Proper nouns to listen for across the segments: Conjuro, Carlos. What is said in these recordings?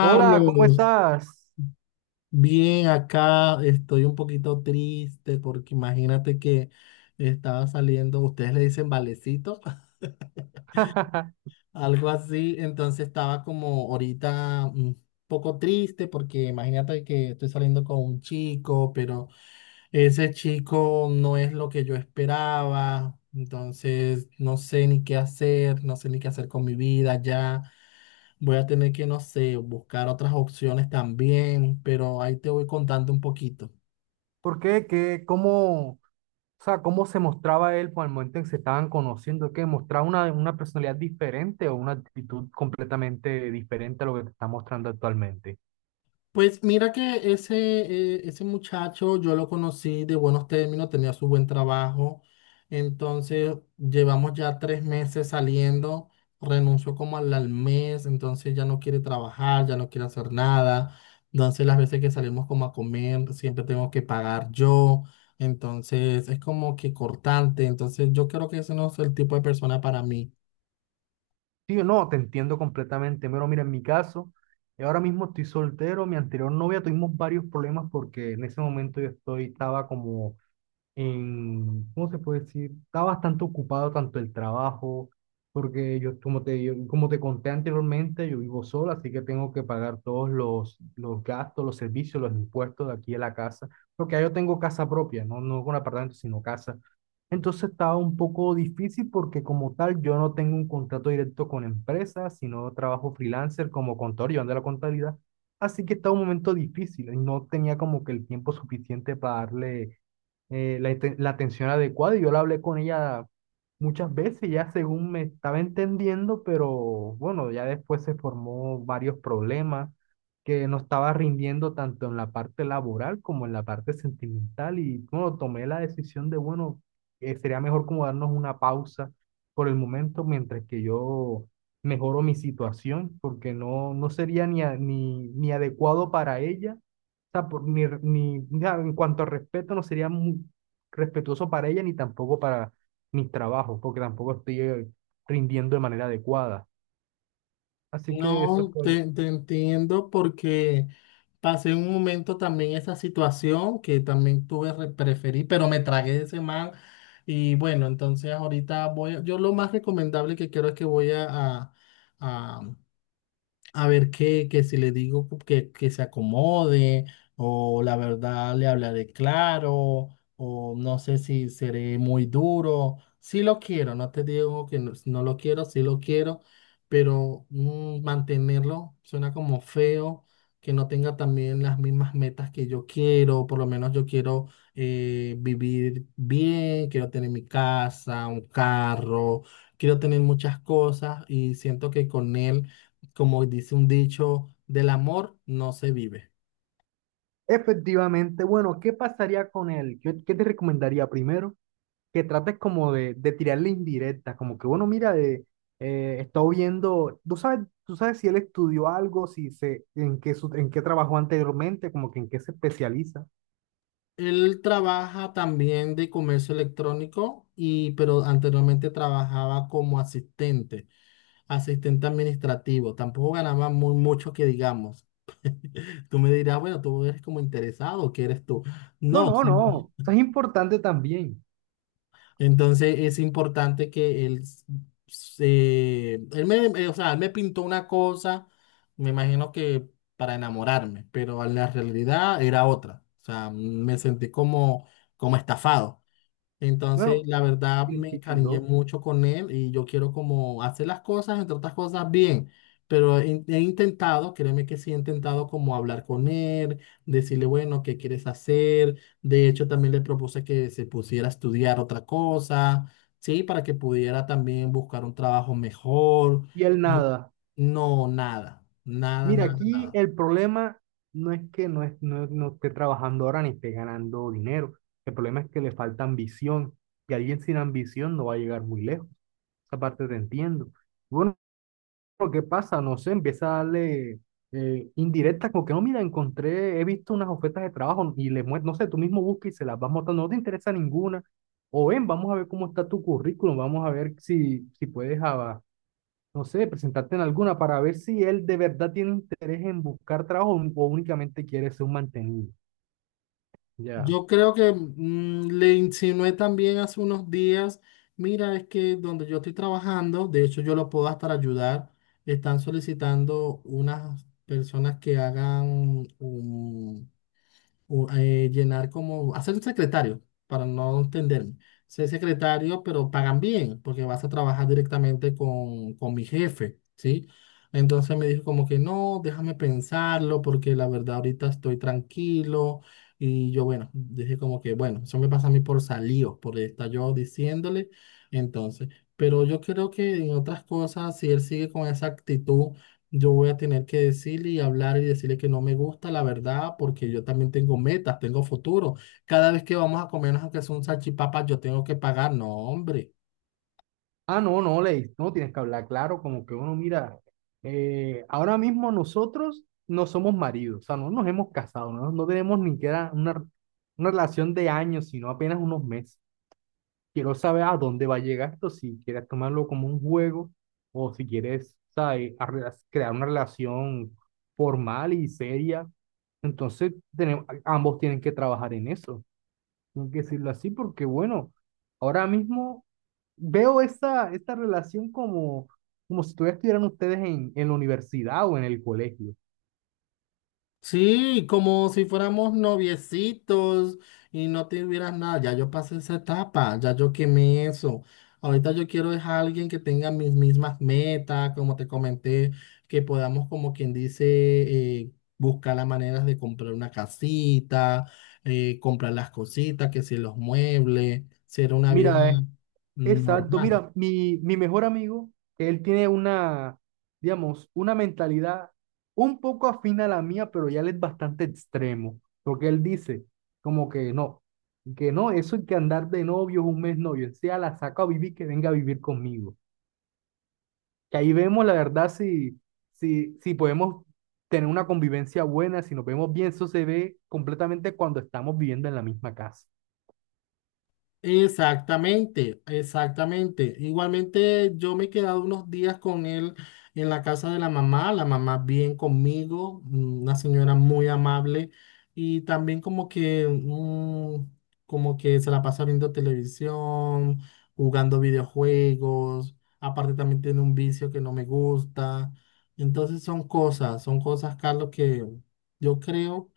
Hola, ¿cómo estás? bien acá, estoy un poquito triste porque imagínate que estaba saliendo, ustedes le dicen valecito, algo así, entonces estaba como ahorita un poco triste porque imagínate que estoy saliendo con un chico, pero ese chico no es lo que yo esperaba, entonces no sé ni qué hacer, no sé ni qué hacer con mi vida ya. Voy a tener que, no sé, buscar otras opciones también, pero ahí te voy contando un poquito. ¿Por qué? ¿Qué? ¿Cómo? O sea, ¿cómo se mostraba él por el momento en que se estaban conociendo? ¿Qué? ¿Mostraba una personalidad diferente o una actitud completamente diferente a lo que te está mostrando actualmente? Pues mira que ese, ese muchacho yo lo conocí de buenos términos, tenía su buen trabajo, entonces llevamos ya tres meses saliendo, renunció como al mes, entonces ya no quiere trabajar, ya no quiere hacer nada, entonces las veces que salimos como a comer siempre tengo que pagar yo, entonces es como que cortante, entonces yo creo que ese no es el tipo de persona para mí. Sí, no, te entiendo completamente. Pero mira, en mi caso, yo ahora mismo estoy soltero. Mi anterior novia tuvimos varios problemas porque en ese momento estaba como en, ¿cómo se puede decir? Está bastante ocupado tanto el trabajo, porque como te conté anteriormente, yo vivo solo, así que tengo que pagar todos los gastos, los servicios, los impuestos de aquí en la casa, porque ahí yo tengo casa propia, no, no con apartamento, sino casa. Entonces estaba un poco difícil porque como tal yo no tengo un contrato directo con empresas, sino trabajo freelancer como contador, llevando la contabilidad. Así que estaba un momento difícil y no tenía como que el tiempo suficiente para darle la atención adecuada y yo la hablé con ella muchas veces, ya según me estaba entendiendo, pero bueno, ya después se formó varios problemas que no estaba rindiendo tanto en la parte laboral como en la parte sentimental y bueno, tomé la decisión de, bueno, sería mejor como darnos una pausa por el momento mientras que yo mejoro mi situación, porque no, no sería ni, ni adecuado para ella sea, ni, ni, ya, en cuanto a respeto, no sería muy respetuoso para ella ni tampoco para mis trabajos, porque tampoco estoy rindiendo de manera adecuada. Así que eso No, fue. Te entiendo porque pasé un momento también esa situación que también tuve preferí, pero me tragué ese man y bueno, entonces ahorita voy, a- yo lo más recomendable que quiero es que voy a, a ver qué, que si le digo que se acomode, o la verdad le hablaré claro, o no sé si seré muy duro. Sí lo quiero, no te digo que no, no lo quiero, sí lo quiero, pero mantenerlo suena como feo, que no tenga también las mismas metas que yo quiero, por lo menos yo quiero vivir bien, quiero tener mi casa, un carro, quiero tener muchas cosas y siento que con él, como dice un dicho, del amor no se vive. Efectivamente, bueno, ¿qué pasaría con él? ¿Qué te recomendaría primero? Que trates como de tirarle indirectas, como que, bueno, mira, de, estoy viendo, tú sabes si él estudió algo, si se, en qué, en qué trabajó anteriormente, como que en qué se especializa. Él trabaja también de comercio electrónico y pero anteriormente trabajaba como asistente, asistente administrativo. Tampoco ganaba muy mucho que digamos. Tú me dirás, bueno, tú eres como interesado, ¿qué eres tú? No, No, no, sí. no, eso es importante también. Entonces es importante que él, s- se, él me, o sea, él me pintó una cosa, me imagino que para enamorarme, pero en la realidad era otra. O sea, me sentí como, como estafado. Entonces, Bueno, la verdad, me encariñé entiendo. mucho con él y yo quiero como hacer las cosas, entre otras cosas, bien. Pero he intentado, créeme que sí, he intentado como hablar con él, decirle, bueno, ¿qué quieres hacer? De hecho, también le propuse que se pusiera a estudiar otra cosa, ¿sí? Para que pudiera también buscar un trabajo mejor. Y el Yo- nada. no, Mira, aquí nada. el problema no es que no, es, no, no esté trabajando ahora ni esté ganando dinero. El problema es que le falta ambición. Y alguien sin ambición no va a llegar muy lejos. Esa parte te entiendo. Bueno, lo que pasa, no sé, empieza a darle indirectas, como que no, mira, encontré, he visto unas ofertas de trabajo y le muestro, no sé, tú mismo buscas y se las vas mostrando, no te interesa ninguna. O ven, vamos a ver cómo está tu currículum, vamos a ver si, si puedes avanzar no sé, presentarte en alguna para ver si él de verdad tiene interés en buscar trabajo o únicamente quiere ser un mantenido. Ya. Yo creo que le insinué también hace unos días, mira, es que donde yo estoy trabajando, de hecho yo lo puedo hasta ayudar, están solicitando unas personas que hagan un, llenar como, hacer un secretario, para no entenderme. Ser secretario, pero pagan bien, porque vas a trabajar directamente con mi jefe, ¿sí? Entonces me dijo como que no, déjame pensarlo, porque la verdad ahorita estoy tranquilo. Y yo, bueno, dije como que, bueno, eso me pasa a mí por salido, por estar yo diciéndole. Entonces, pero yo creo que en otras cosas, si él sigue con esa actitud, yo voy a tener que decirle y hablar y decirle que no me gusta la verdad porque yo también tengo metas, tengo futuro. Cada vez que vamos a comernos aunque sea un salchipapa, yo tengo que pagar. No, hombre. Ah, no, no, Ley, no tienes que hablar claro, como que uno mira, ahora mismo nosotros no somos maridos, o sea, no nos hemos casado, no, no tenemos ni que una, una relación de años, sino apenas unos meses. Quiero saber a dónde va a llegar esto, si quieres tomarlo como un juego o si quieres, ¿sabes? Crear una relación formal y seria. Entonces, tenemos, ambos tienen que trabajar en eso, tengo que decirlo así, porque bueno, ahora mismo veo esta relación como, como si todavía estuvieran ustedes en la universidad o en el colegio. Sí, como si fuéramos noviecitos y no te hubieras nada. Ya yo pasé esa etapa, ya yo quemé eso. Ahorita yo quiero es a alguien que tenga mis mismas metas, como te comenté, que podamos, como quien dice, eh, buscar las maneras de comprar una casita, comprar las cositas, que si los muebles, ser una vida Mira, es exacto, normal. mira, mi mejor amigo, él tiene una, digamos, una mentalidad un poco afín a la mía, pero ya él es bastante extremo, porque él dice como que no, eso hay que andar de novios un mes novio, sea la saca a vivir, que venga a vivir conmigo. Que ahí vemos la verdad si podemos tener una convivencia buena, si nos vemos bien, eso se ve completamente cuando estamos viviendo en la misma casa. Exactamente, exactamente. Igualmente yo me he quedado unos días con él en la casa de la mamá bien conmigo, una señora muy amable y también como que como que se la pasa viendo televisión, jugando videojuegos, aparte también tiene un vicio que no me gusta. Entonces son cosas, Carlos, que yo creo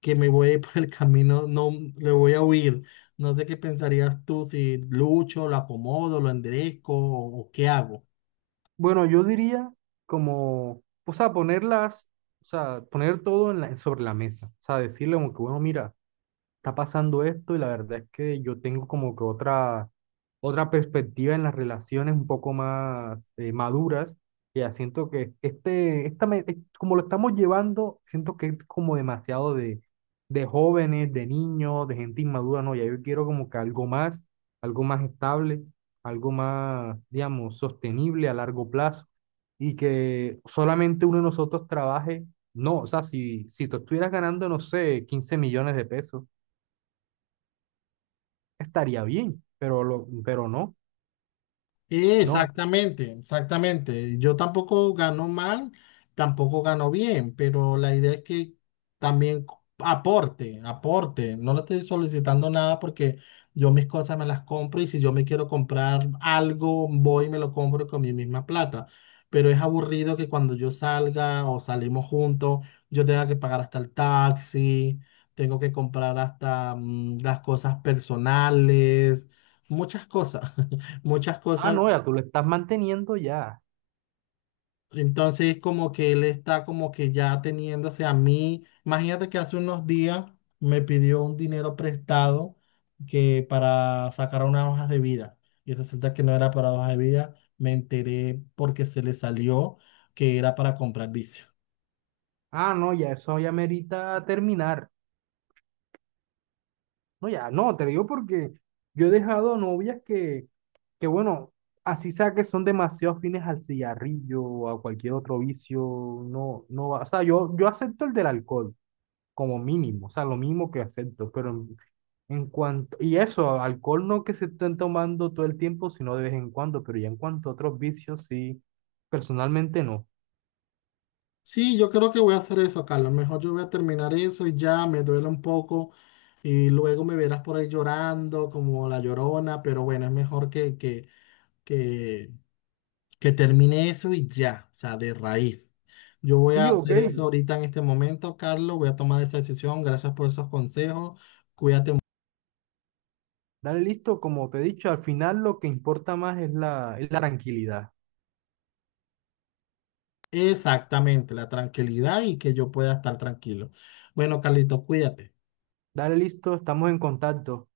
que me voy a ir por el camino, no le voy a huir. No sé qué pensarías tú si lucho, lo acomodo, lo enderezco o qué hago. Bueno, yo diría como, o sea, ponerlas, o sea, poner todo en sobre la mesa. O sea, decirle como que, bueno, mira está pasando esto y la verdad es que yo tengo como que otra, otra perspectiva en las relaciones un poco más maduras. Y ya siento que como lo estamos llevando, siento que es como demasiado de jóvenes, de niños, de gente inmadura, no, ya yo quiero como que algo más estable, algo más, digamos, sostenible a largo plazo y que solamente uno de nosotros trabaje. No, o sea, si tú estuvieras ganando, no sé, 15 millones de pesos estaría bien, pero, lo, pero no, no. Exactamente, exactamente. Yo tampoco gano mal, tampoco gano bien, pero la idea es que también co- aporte, aporte. No le estoy solicitando nada porque yo mis cosas me las compro y si yo me quiero comprar algo, voy y me lo compro con mi misma plata. Pero es aburrido que cuando yo salga o salimos juntos, yo tenga que pagar hasta el taxi, tengo que comprar hasta las cosas personales, muchas cosas. Muchas Ah, cosas. no, ya tú lo estás manteniendo ya. Entonces como que él está como que ya teniéndose a mí. Imagínate que hace unos días me pidió un dinero prestado que para sacar unas hojas de vida. Y resulta que no era para hojas de vida. Me enteré porque se le salió que era para comprar vicio. Ah, no, ya eso ya merita terminar. No, ya, no, te digo porque yo he dejado novias que bueno, así sea que son demasiado fines al cigarrillo o a cualquier otro vicio, no, no va. O sea, yo acepto el del alcohol como mínimo, o sea, lo mínimo que acepto, pero en cuanto, y eso, alcohol no que se estén tomando todo el tiempo, sino de vez en cuando, pero ya en cuanto a otros vicios, sí, personalmente no. Sí, yo creo que voy a hacer eso, Carlos. Mejor yo voy a terminar eso y ya me duele un poco. Y luego me verás por ahí llorando como la llorona. Pero bueno, es mejor que, que que termine eso y ya, o sea, de raíz. Yo voy a Sí, ok, hacer eso ahorita en este momento, Carlos, voy a tomar esa decisión. Gracias por esos consejos. Cuídate. Mu- dale listo, como te he dicho, al final lo que importa más es es la tranquilidad. exactamente, la tranquilidad y que yo pueda estar tranquilo. Bueno, Carlito, cuídate. Dale listo, estamos en contacto.